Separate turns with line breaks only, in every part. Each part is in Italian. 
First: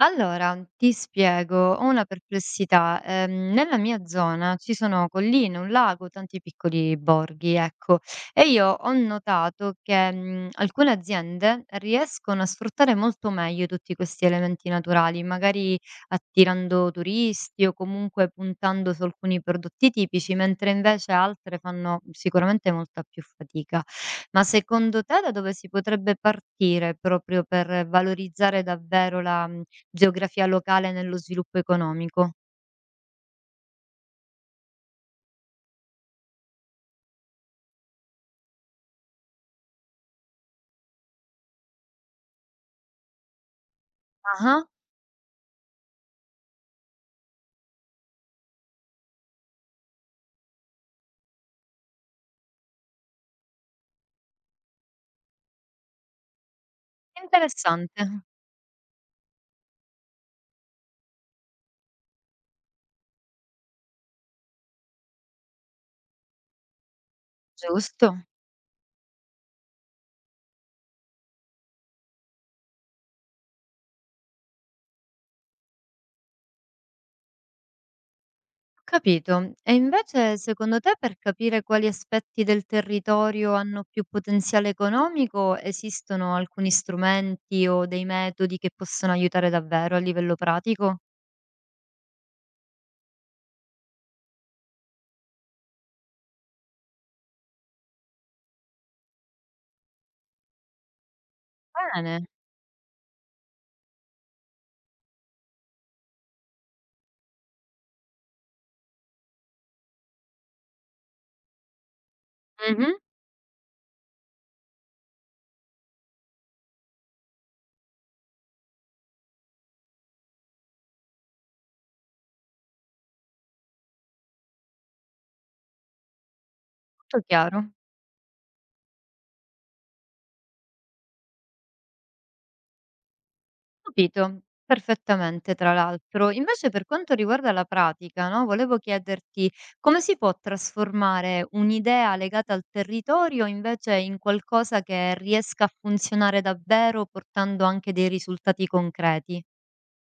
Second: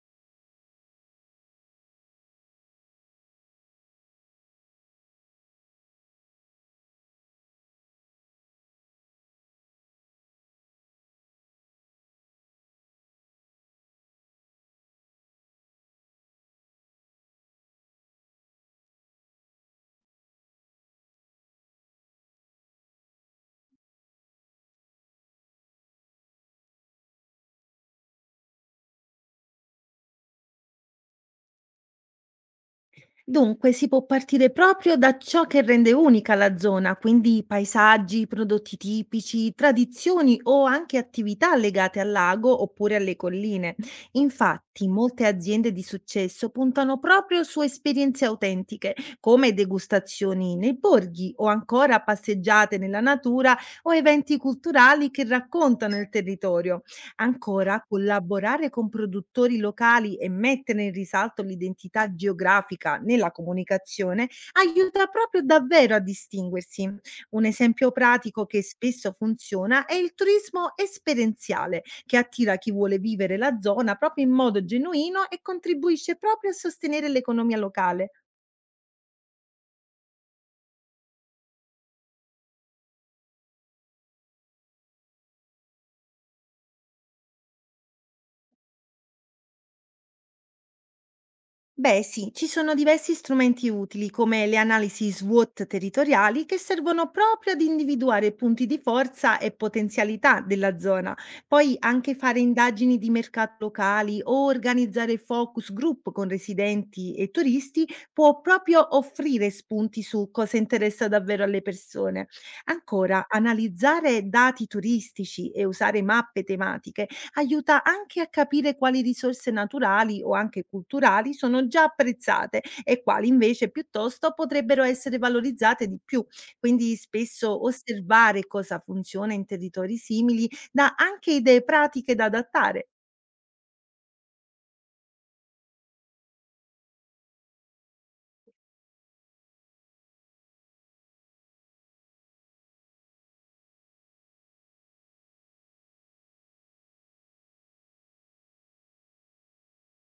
Allora, ti spiego, ho una perplessità. Nella mia zona ci sono colline, un lago, tanti piccoli borghi, ecco, e io ho notato che alcune aziende riescono a sfruttare molto meglio tutti questi elementi naturali, magari attirando turisti o comunque puntando su alcuni prodotti tipici, mentre invece altre fanno sicuramente molta più fatica. Ma secondo te da dove si potrebbe partire proprio per valorizzare davvero la geografia locale nello sviluppo economico.
Dunque, si può partire proprio da ciò che rende unica la zona, quindi paesaggi, prodotti tipici, tradizioni o anche attività legate al lago oppure alle colline.
Ah-ah,
Infatti, molte aziende di successo puntano proprio su esperienze autentiche, come degustazioni nei borghi o ancora passeggiate nella natura o eventi culturali che raccontano il territorio. Ancora,
interessante.
collaborare con produttori locali e mettere in risalto l'identità geografica nella comunicazione aiuta proprio davvero a distinguersi. Un esempio
Giusto, ho
pratico che spesso funziona è il turismo esperienziale, che attira chi vuole vivere la zona proprio in modo genuino e contribuisce proprio a sostenere l'economia locale.
capito. E invece secondo te per capire quali aspetti del territorio hanno più potenziale economico, esistono alcuni strumenti o dei metodi che possono aiutare davvero a livello pratico?
Beh, sì, ci sono diversi strumenti utili, come le analisi SWOT territoriali, che servono proprio ad individuare punti di forza e potenzialità della zona. Poi anche
Bene.
fare indagini di mercato locali o organizzare focus group con residenti e turisti può proprio offrire spunti su cosa interessa davvero alle persone.
Mh-mh,
Ancora, analizzare dati turistici e usare mappe tematiche aiuta anche a capire quali risorse naturali o anche culturali sono già apprezzate e quali invece piuttosto potrebbero essere valorizzate di più. Quindi
tutto
spesso
chiaro.
osservare cosa funziona in territori simili dà anche idee pratiche da adattare.
Capito, perfettamente tra l'altro. Invece per quanto riguarda la pratica, no, volevo chiederti come si può trasformare un'idea legata al territorio invece in qualcosa che riesca a funzionare davvero portando anche dei risultati concreti.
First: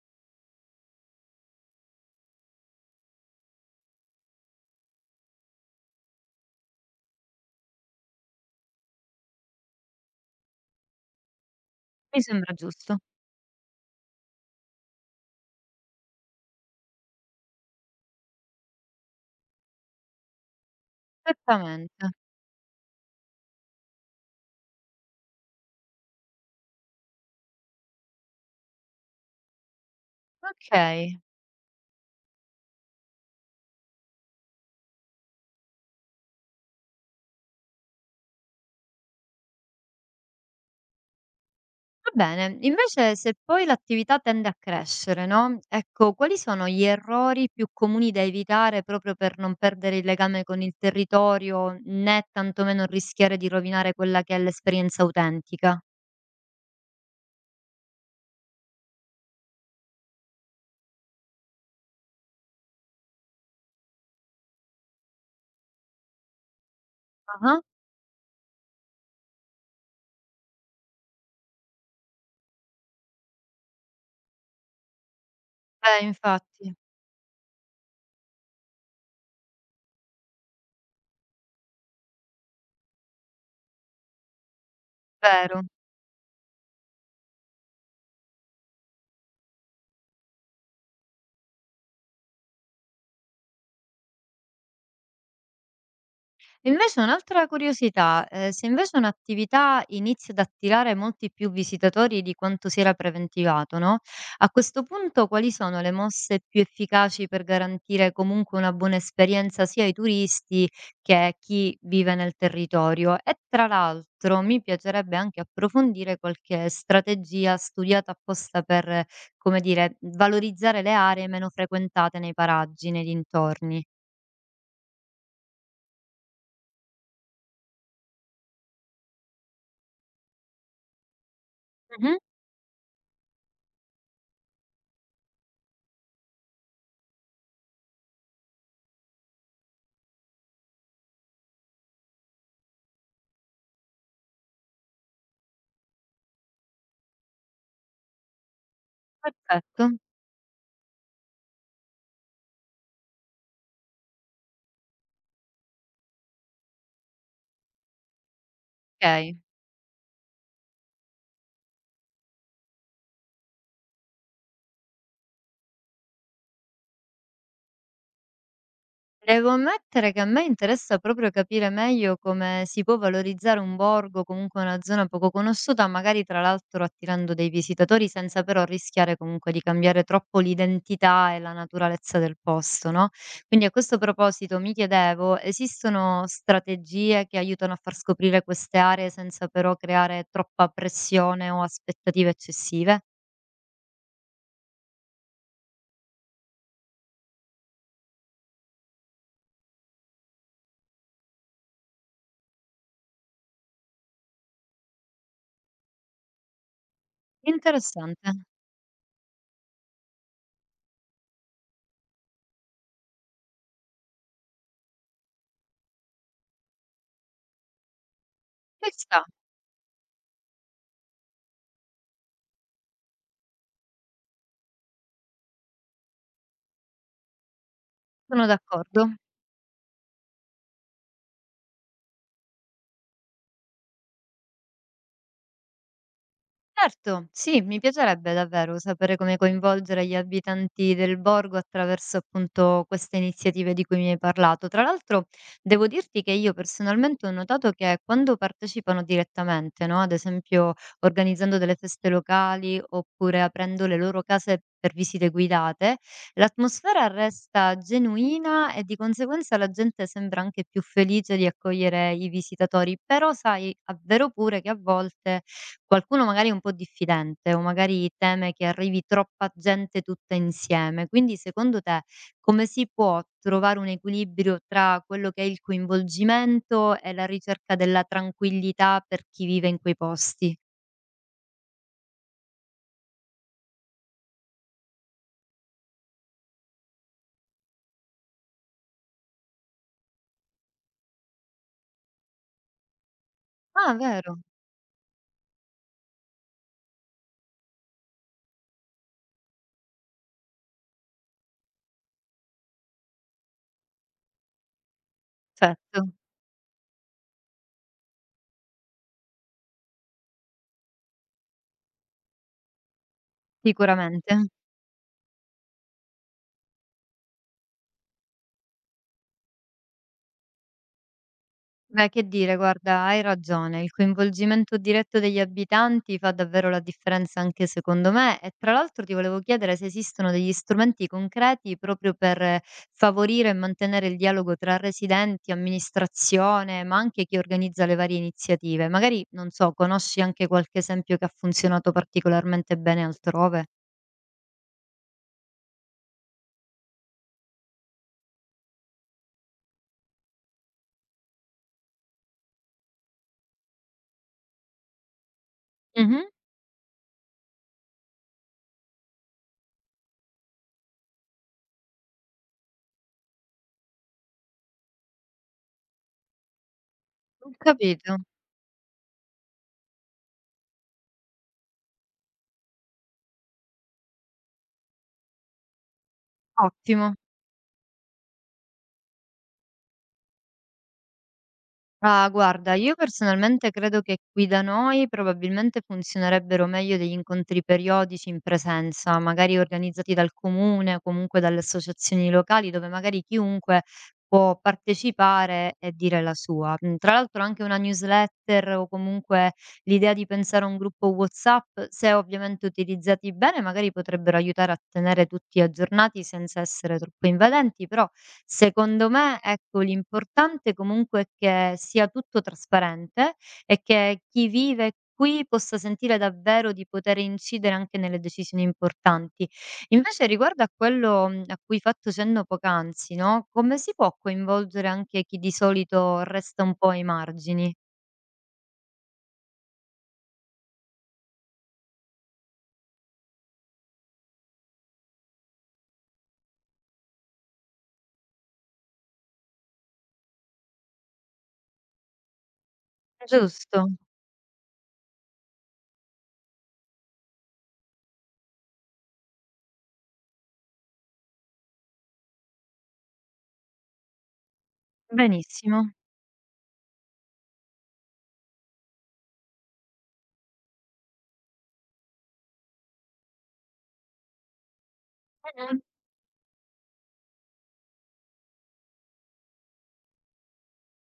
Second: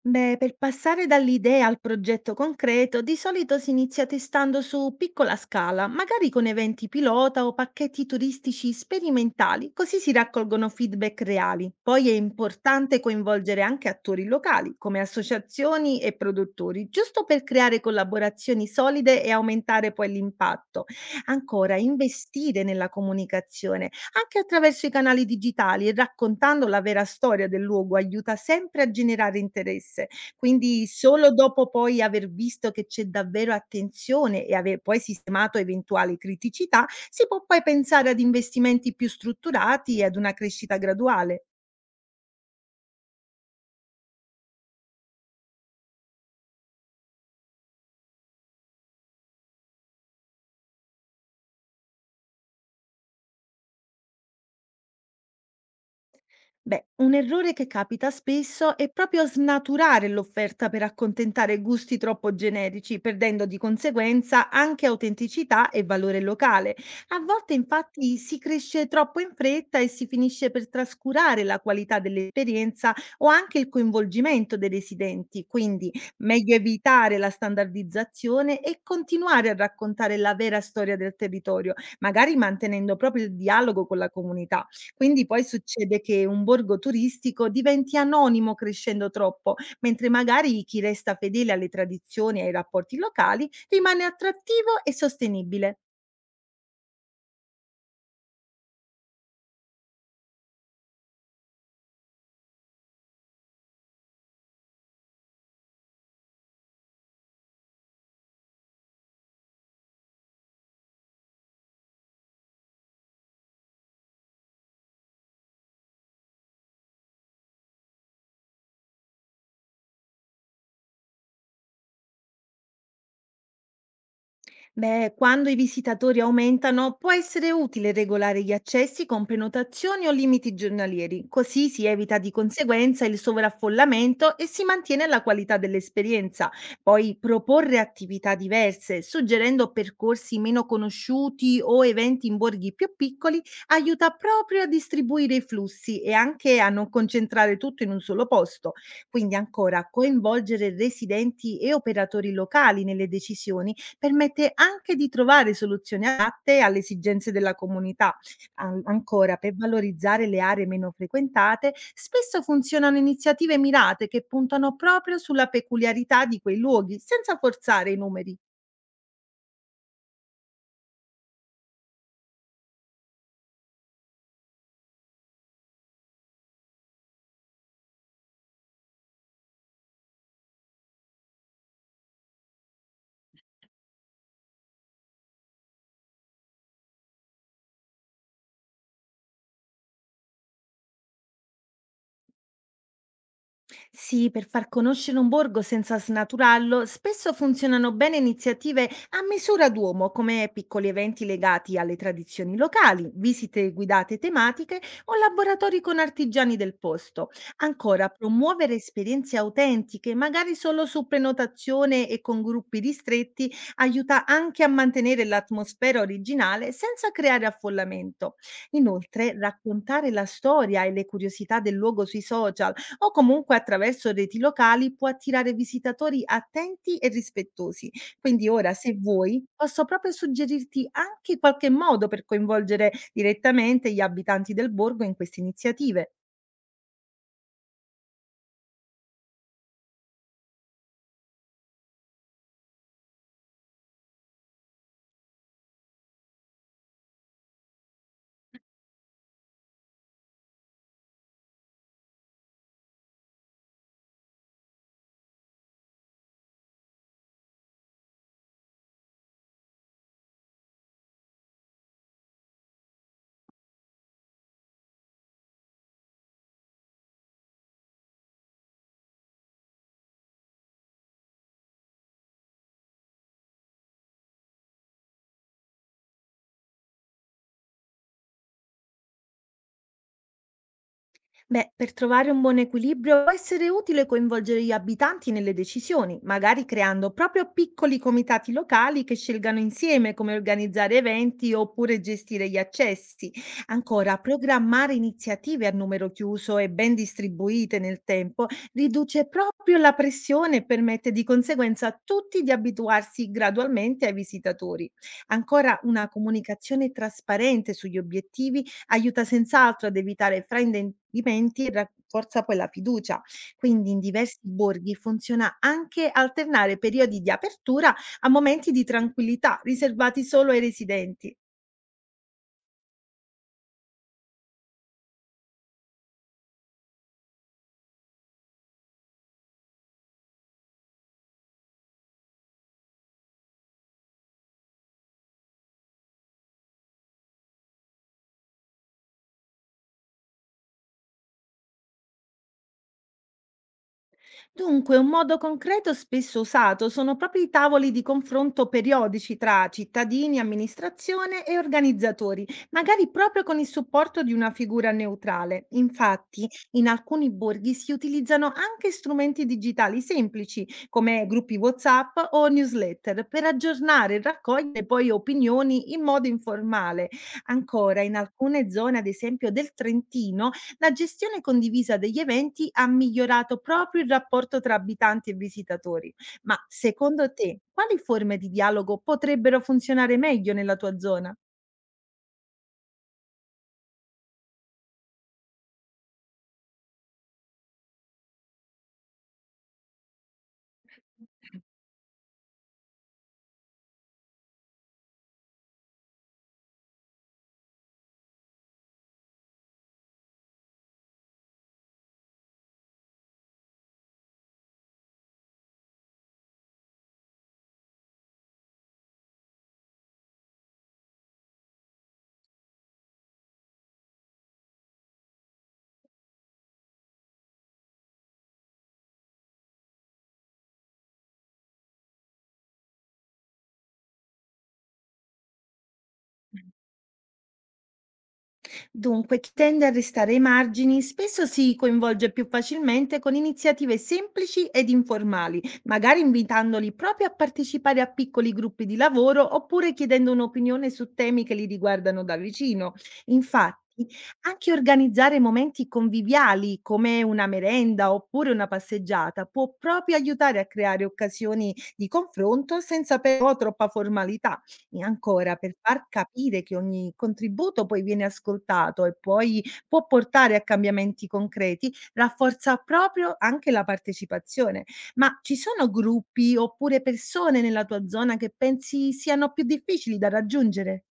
Beh, per passare dall'idea al progetto concreto, di solito si inizia testando su piccola scala, magari con eventi pilota o pacchetti turistici sperimentali, così si raccolgono feedback reali. Poi è
Mi sembra giusto.
importante coinvolgere anche attori locali, come associazioni e produttori, giusto per creare collaborazioni solide e aumentare poi l'impatto. Ancora,
Esattamente.
investire nella comunicazione anche attraverso i canali digitali e raccontando la vera storia del luogo aiuta sempre a generare interesse. Quindi
Okay.
solo dopo poi aver visto che c'è davvero attenzione e aver poi sistemato eventuali criticità, si può poi pensare ad investimenti più strutturati e ad una crescita graduale.
Va bene, invece se poi l'attività tende a crescere, no? Ecco, quali sono gli errori più comuni da evitare proprio per non perdere il legame con il territorio, né tantomeno rischiare di rovinare quella che è l'esperienza autentica?
Beh, un errore che capita spesso è proprio snaturare l'offerta per accontentare gusti troppo generici, perdendo di conseguenza anche autenticità e valore locale. A volte
Ah-ah.
infatti si cresce troppo in fretta e si finisce per trascurare la qualità dell'esperienza o anche il coinvolgimento dei residenti, quindi meglio
Infatti,
evitare la standardizzazione e continuare a raccontare la vera storia del territorio, magari mantenendo proprio il dialogo con la comunità. Quindi poi
vero.
succede che un borgo turistico diventi anonimo crescendo troppo, mentre magari chi resta fedele alle tradizioni e ai rapporti locali rimane attrattivo e sostenibile.
Invece un'altra curiosità, se invece un'attività inizia ad attirare molti più visitatori di quanto si era preventivato, no, a questo punto quali sono le mosse più efficaci per garantire comunque una buona esperienza sia ai turisti che a chi vive nel territorio? E tra l'altro mi piacerebbe anche approfondire qualche strategia studiata apposta per, come dire, valorizzare le aree meno frequentate nei paraggi, nei dintorni.
Beh, quando i visitatori aumentano, può essere utile regolare gli accessi con prenotazioni o limiti giornalieri, così si evita
Mh-mh,
di conseguenza il sovraffollamento e si mantiene la qualità dell'esperienza. Poi proporre attività diverse, suggerendo percorsi meno conosciuti o eventi in borghi più piccoli, aiuta proprio a distribuire i flussi e anche a non concentrare tutto in un solo posto. Quindi ancora
perfetto,
coinvolgere residenti e operatori locali nelle decisioni permette anche di trovare soluzioni adatte alle esigenze della comunità. Ancora,
okay.
per valorizzare le aree meno frequentate, spesso funzionano iniziative mirate che puntano proprio sulla peculiarità di quei luoghi, senza forzare i numeri.
Devo ammettere che a me interessa proprio capire meglio come si può valorizzare un borgo, comunque una zona poco conosciuta, magari tra l'altro attirando dei visitatori senza però rischiare comunque di cambiare troppo l'identità e la naturalezza del posto, no? Quindi a questo proposito mi chiedevo, esistono strategie che aiutano a far scoprire queste aree senza però creare troppa pressione o aspettative eccessive?
Sì, per far conoscere un borgo senza snaturarlo, spesso funzionano bene iniziative a misura d'uomo, come piccoli eventi legati alle tradizioni locali, visite guidate tematiche o laboratori con artigiani del posto. Ancora,
Interessante.
promuovere esperienze autentiche, magari solo su prenotazione e con gruppi ristretti, aiuta anche a mantenere l'atmosfera originale senza creare affollamento.
Ci sta,
Inoltre, raccontare la storia e le curiosità del luogo sui social o comunque attraverso reti locali può attirare visitatori attenti e rispettosi.
sono
Quindi ora, se
d'accordo.
vuoi, posso proprio suggerirti anche qualche modo per coinvolgere direttamente gli abitanti del borgo in queste iniziative.
Certo, sì, mi piacerebbe davvero sapere come coinvolgere gli abitanti del borgo attraverso appunto queste iniziative di cui mi hai parlato. Tra l'altro, devo dirti che io personalmente ho notato che quando partecipano direttamente, no? Ad esempio organizzando delle feste locali oppure aprendo le loro case per visite guidate, l'atmosfera resta genuina e di conseguenza la gente sembra anche più felice di accogliere i visitatori. Però sai, è vero pure che a volte qualcuno magari è un po' diffidente o magari teme che arrivi troppa gente tutta insieme. Quindi secondo te come si può trovare un equilibrio tra quello che è il coinvolgimento e la ricerca della tranquillità per chi vive in quei posti?
Beh, per trovare un buon equilibrio può essere utile coinvolgere gli abitanti nelle decisioni, magari creando proprio piccoli comitati locali che scelgano insieme come organizzare eventi oppure gestire gli accessi.
Ah
Ancora,
vero,
programmare iniziative a numero chiuso e ben distribuite nel tempo riduce proprio la pressione e permette di conseguenza a tutti di abituarsi gradualmente ai visitatori. Ancora, una
certo,
comunicazione trasparente sugli obiettivi aiuta senz'altro ad evitare fraintendimenti e rafforza poi la fiducia. Quindi in
sicuramente.
diversi borghi funziona anche alternare periodi di apertura a momenti di tranquillità riservati solo ai residenti.
Beh, che dire, guarda, hai ragione. Il coinvolgimento diretto degli abitanti fa davvero la differenza anche secondo me. E tra l'altro ti volevo chiedere se esistono degli strumenti concreti proprio per favorire e mantenere il dialogo tra residenti, amministrazione, ma anche chi organizza le varie iniziative. Magari, non so, conosci anche qualche esempio che ha funzionato particolarmente bene altrove?
Dunque, un modo concreto spesso usato sono proprio i tavoli di confronto periodici tra cittadini, amministrazione e organizzatori, magari proprio con il supporto di una figura neutrale.
Mhm,
Infatti, in alcuni borghi si utilizzano anche strumenti digitali semplici, come gruppi WhatsApp o newsletter, per aggiornare e raccogliere poi opinioni in modo informale.
ho
Ancora, in
capito.
alcune zone, ad esempio del Trentino, la gestione condivisa degli eventi ha migliorato proprio il rapporto tra abitanti e visitatori. Ma
Ottimo.
secondo te, quali forme di dialogo potrebbero funzionare meglio nella tua zona?
Ah, guarda, io personalmente credo che qui da noi probabilmente funzionerebbero meglio degli incontri periodici in presenza, magari organizzati dal comune o comunque dalle associazioni locali, dove magari chiunque può partecipare e dire la sua. Tra l'altro anche una newsletter o comunque l'idea di pensare a un gruppo WhatsApp, se ovviamente utilizzati bene, magari potrebbero aiutare a tenere tutti aggiornati senza essere troppo invadenti, però secondo me, ecco, l'importante comunque è che sia tutto trasparente e che chi vive qui possa sentire davvero di poter incidere anche nelle decisioni importanti. Invece riguardo a quello a cui hai fatto cenno poc'anzi, no? Come si può coinvolgere anche chi di solito resta un po' ai margini?
Dunque, chi tende a restare ai margini spesso si coinvolge più facilmente con iniziative semplici ed informali, magari invitandoli proprio a partecipare a piccoli gruppi di lavoro oppure chiedendo un'opinione su temi che li riguardano da vicino.
Giusto?
Infatti, anche organizzare momenti conviviali come una merenda oppure una passeggiata può proprio aiutare a creare occasioni di confronto senza però troppa formalità. E ancora, per
Benissimo.
far capire che ogni contributo poi viene ascoltato e poi può portare a cambiamenti concreti, rafforza proprio anche la partecipazione. Ma ci
Mh-mh.
sono gruppi oppure persone nella tua zona che pensi siano più difficili da raggiungere?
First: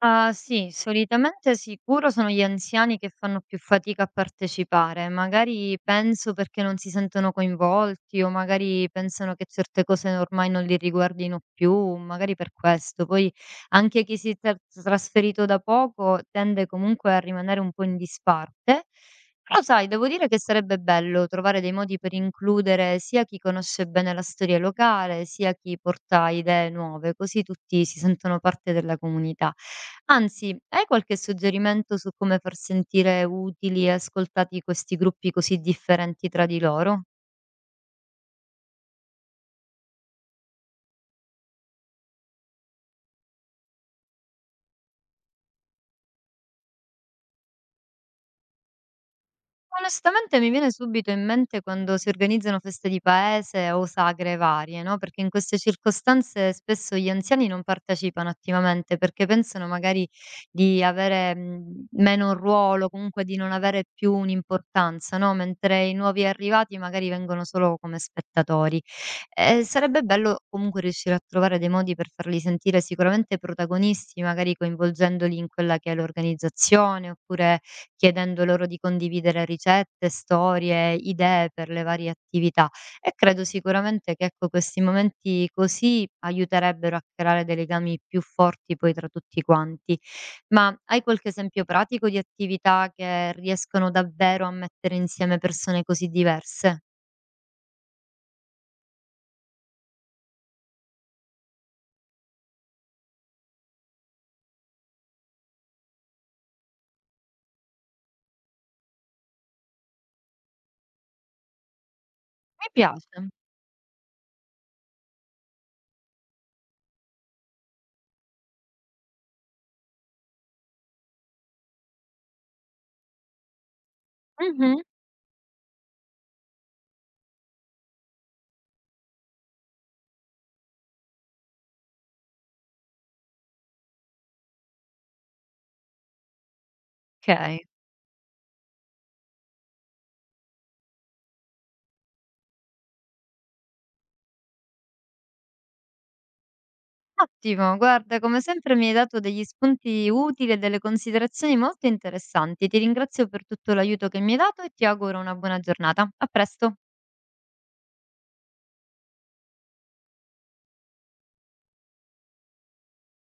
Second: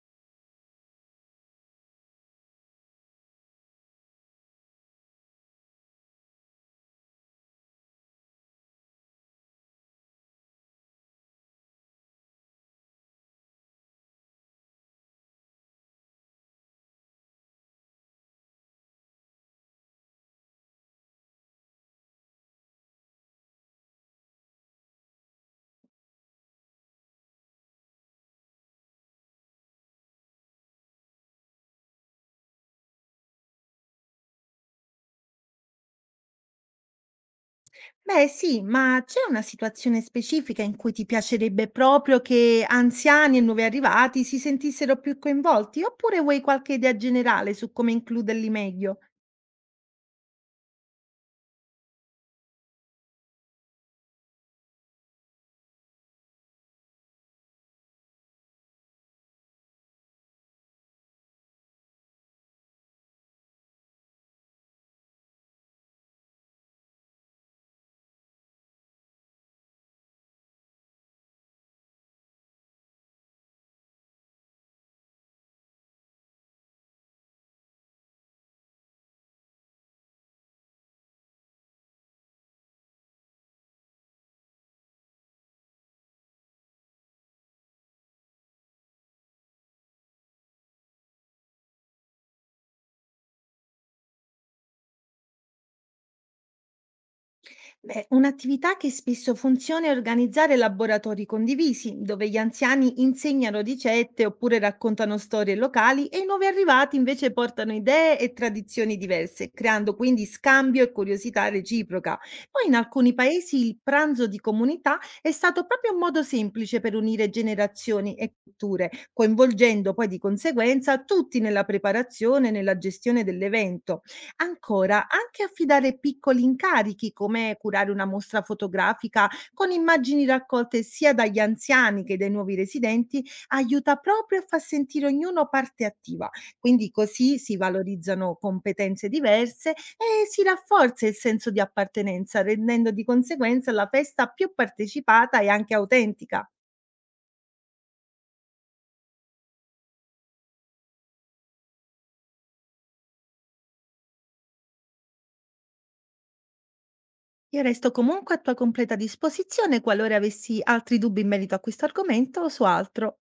Ah, sì, solitamente sicuro sono gli anziani che fanno più fatica a partecipare, magari penso perché non si sentono coinvolti o magari pensano che certe cose ormai non li riguardino più, magari per questo. Poi anche chi si è tra- trasferito da poco tende comunque a rimanere un po' in disparte. Però sai, devo dire che sarebbe bello trovare dei modi per includere sia chi conosce bene la storia locale, sia chi porta idee nuove, così tutti si sentono parte della comunità. Anzi, hai qualche suggerimento su come far sentire utili e ascoltati questi gruppi così differenti tra di loro?
Beh sì, ma c'è una situazione specifica in cui ti piacerebbe proprio che anziani e nuovi arrivati si sentissero più coinvolti? Oppure vuoi qualche idea generale su come includerli meglio?
Onestamente mi viene subito in mente quando si organizzano feste di paese o sagre varie, no? Perché in queste circostanze spesso gli anziani non partecipano attivamente perché pensano magari di avere meno ruolo, comunque di non avere più un'importanza, no? Mentre i nuovi arrivati magari vengono solo come spettatori. Sarebbe bello comunque riuscire a trovare dei modi per farli sentire sicuramente protagonisti, magari coinvolgendoli in quella che è l'organizzazione oppure chiedendo loro di condividere ricette, storie, idee per le varie attività e credo sicuramente che ecco questi momenti così aiuterebbero a creare dei legami più forti poi tra tutti quanti. Ma hai qualche esempio pratico di attività che riescono davvero a mettere insieme persone così diverse?
Beh, un'attività che spesso funziona è organizzare laboratori condivisi, dove gli anziani insegnano ricette oppure raccontano storie locali e i nuovi arrivati invece portano idee e tradizioni diverse, creando quindi scambio e curiosità reciproca. Poi
Mi
in alcuni
piace.
paesi il pranzo di comunità è stato proprio un modo semplice per unire generazioni e culture, coinvolgendo poi di conseguenza tutti nella preparazione e nella gestione dell'evento.
Mh-mh.
Ancora, anche affidare piccoli incarichi come curare una mostra fotografica con immagini raccolte sia dagli anziani che dai nuovi residenti aiuta proprio a far sentire ognuno parte attiva. Quindi così si
Okay.
valorizzano competenze diverse e si rafforza il senso di appartenenza, rendendo di conseguenza la festa più partecipata e anche autentica.
Ottimo, guarda, come sempre mi hai dato degli spunti utili e delle considerazioni molto interessanti. Ti ringrazio per tutto l'aiuto che mi hai dato e ti auguro una buona giornata. A presto.
Io resto comunque a tua completa disposizione qualora avessi altri dubbi in merito a questo argomento o su altro.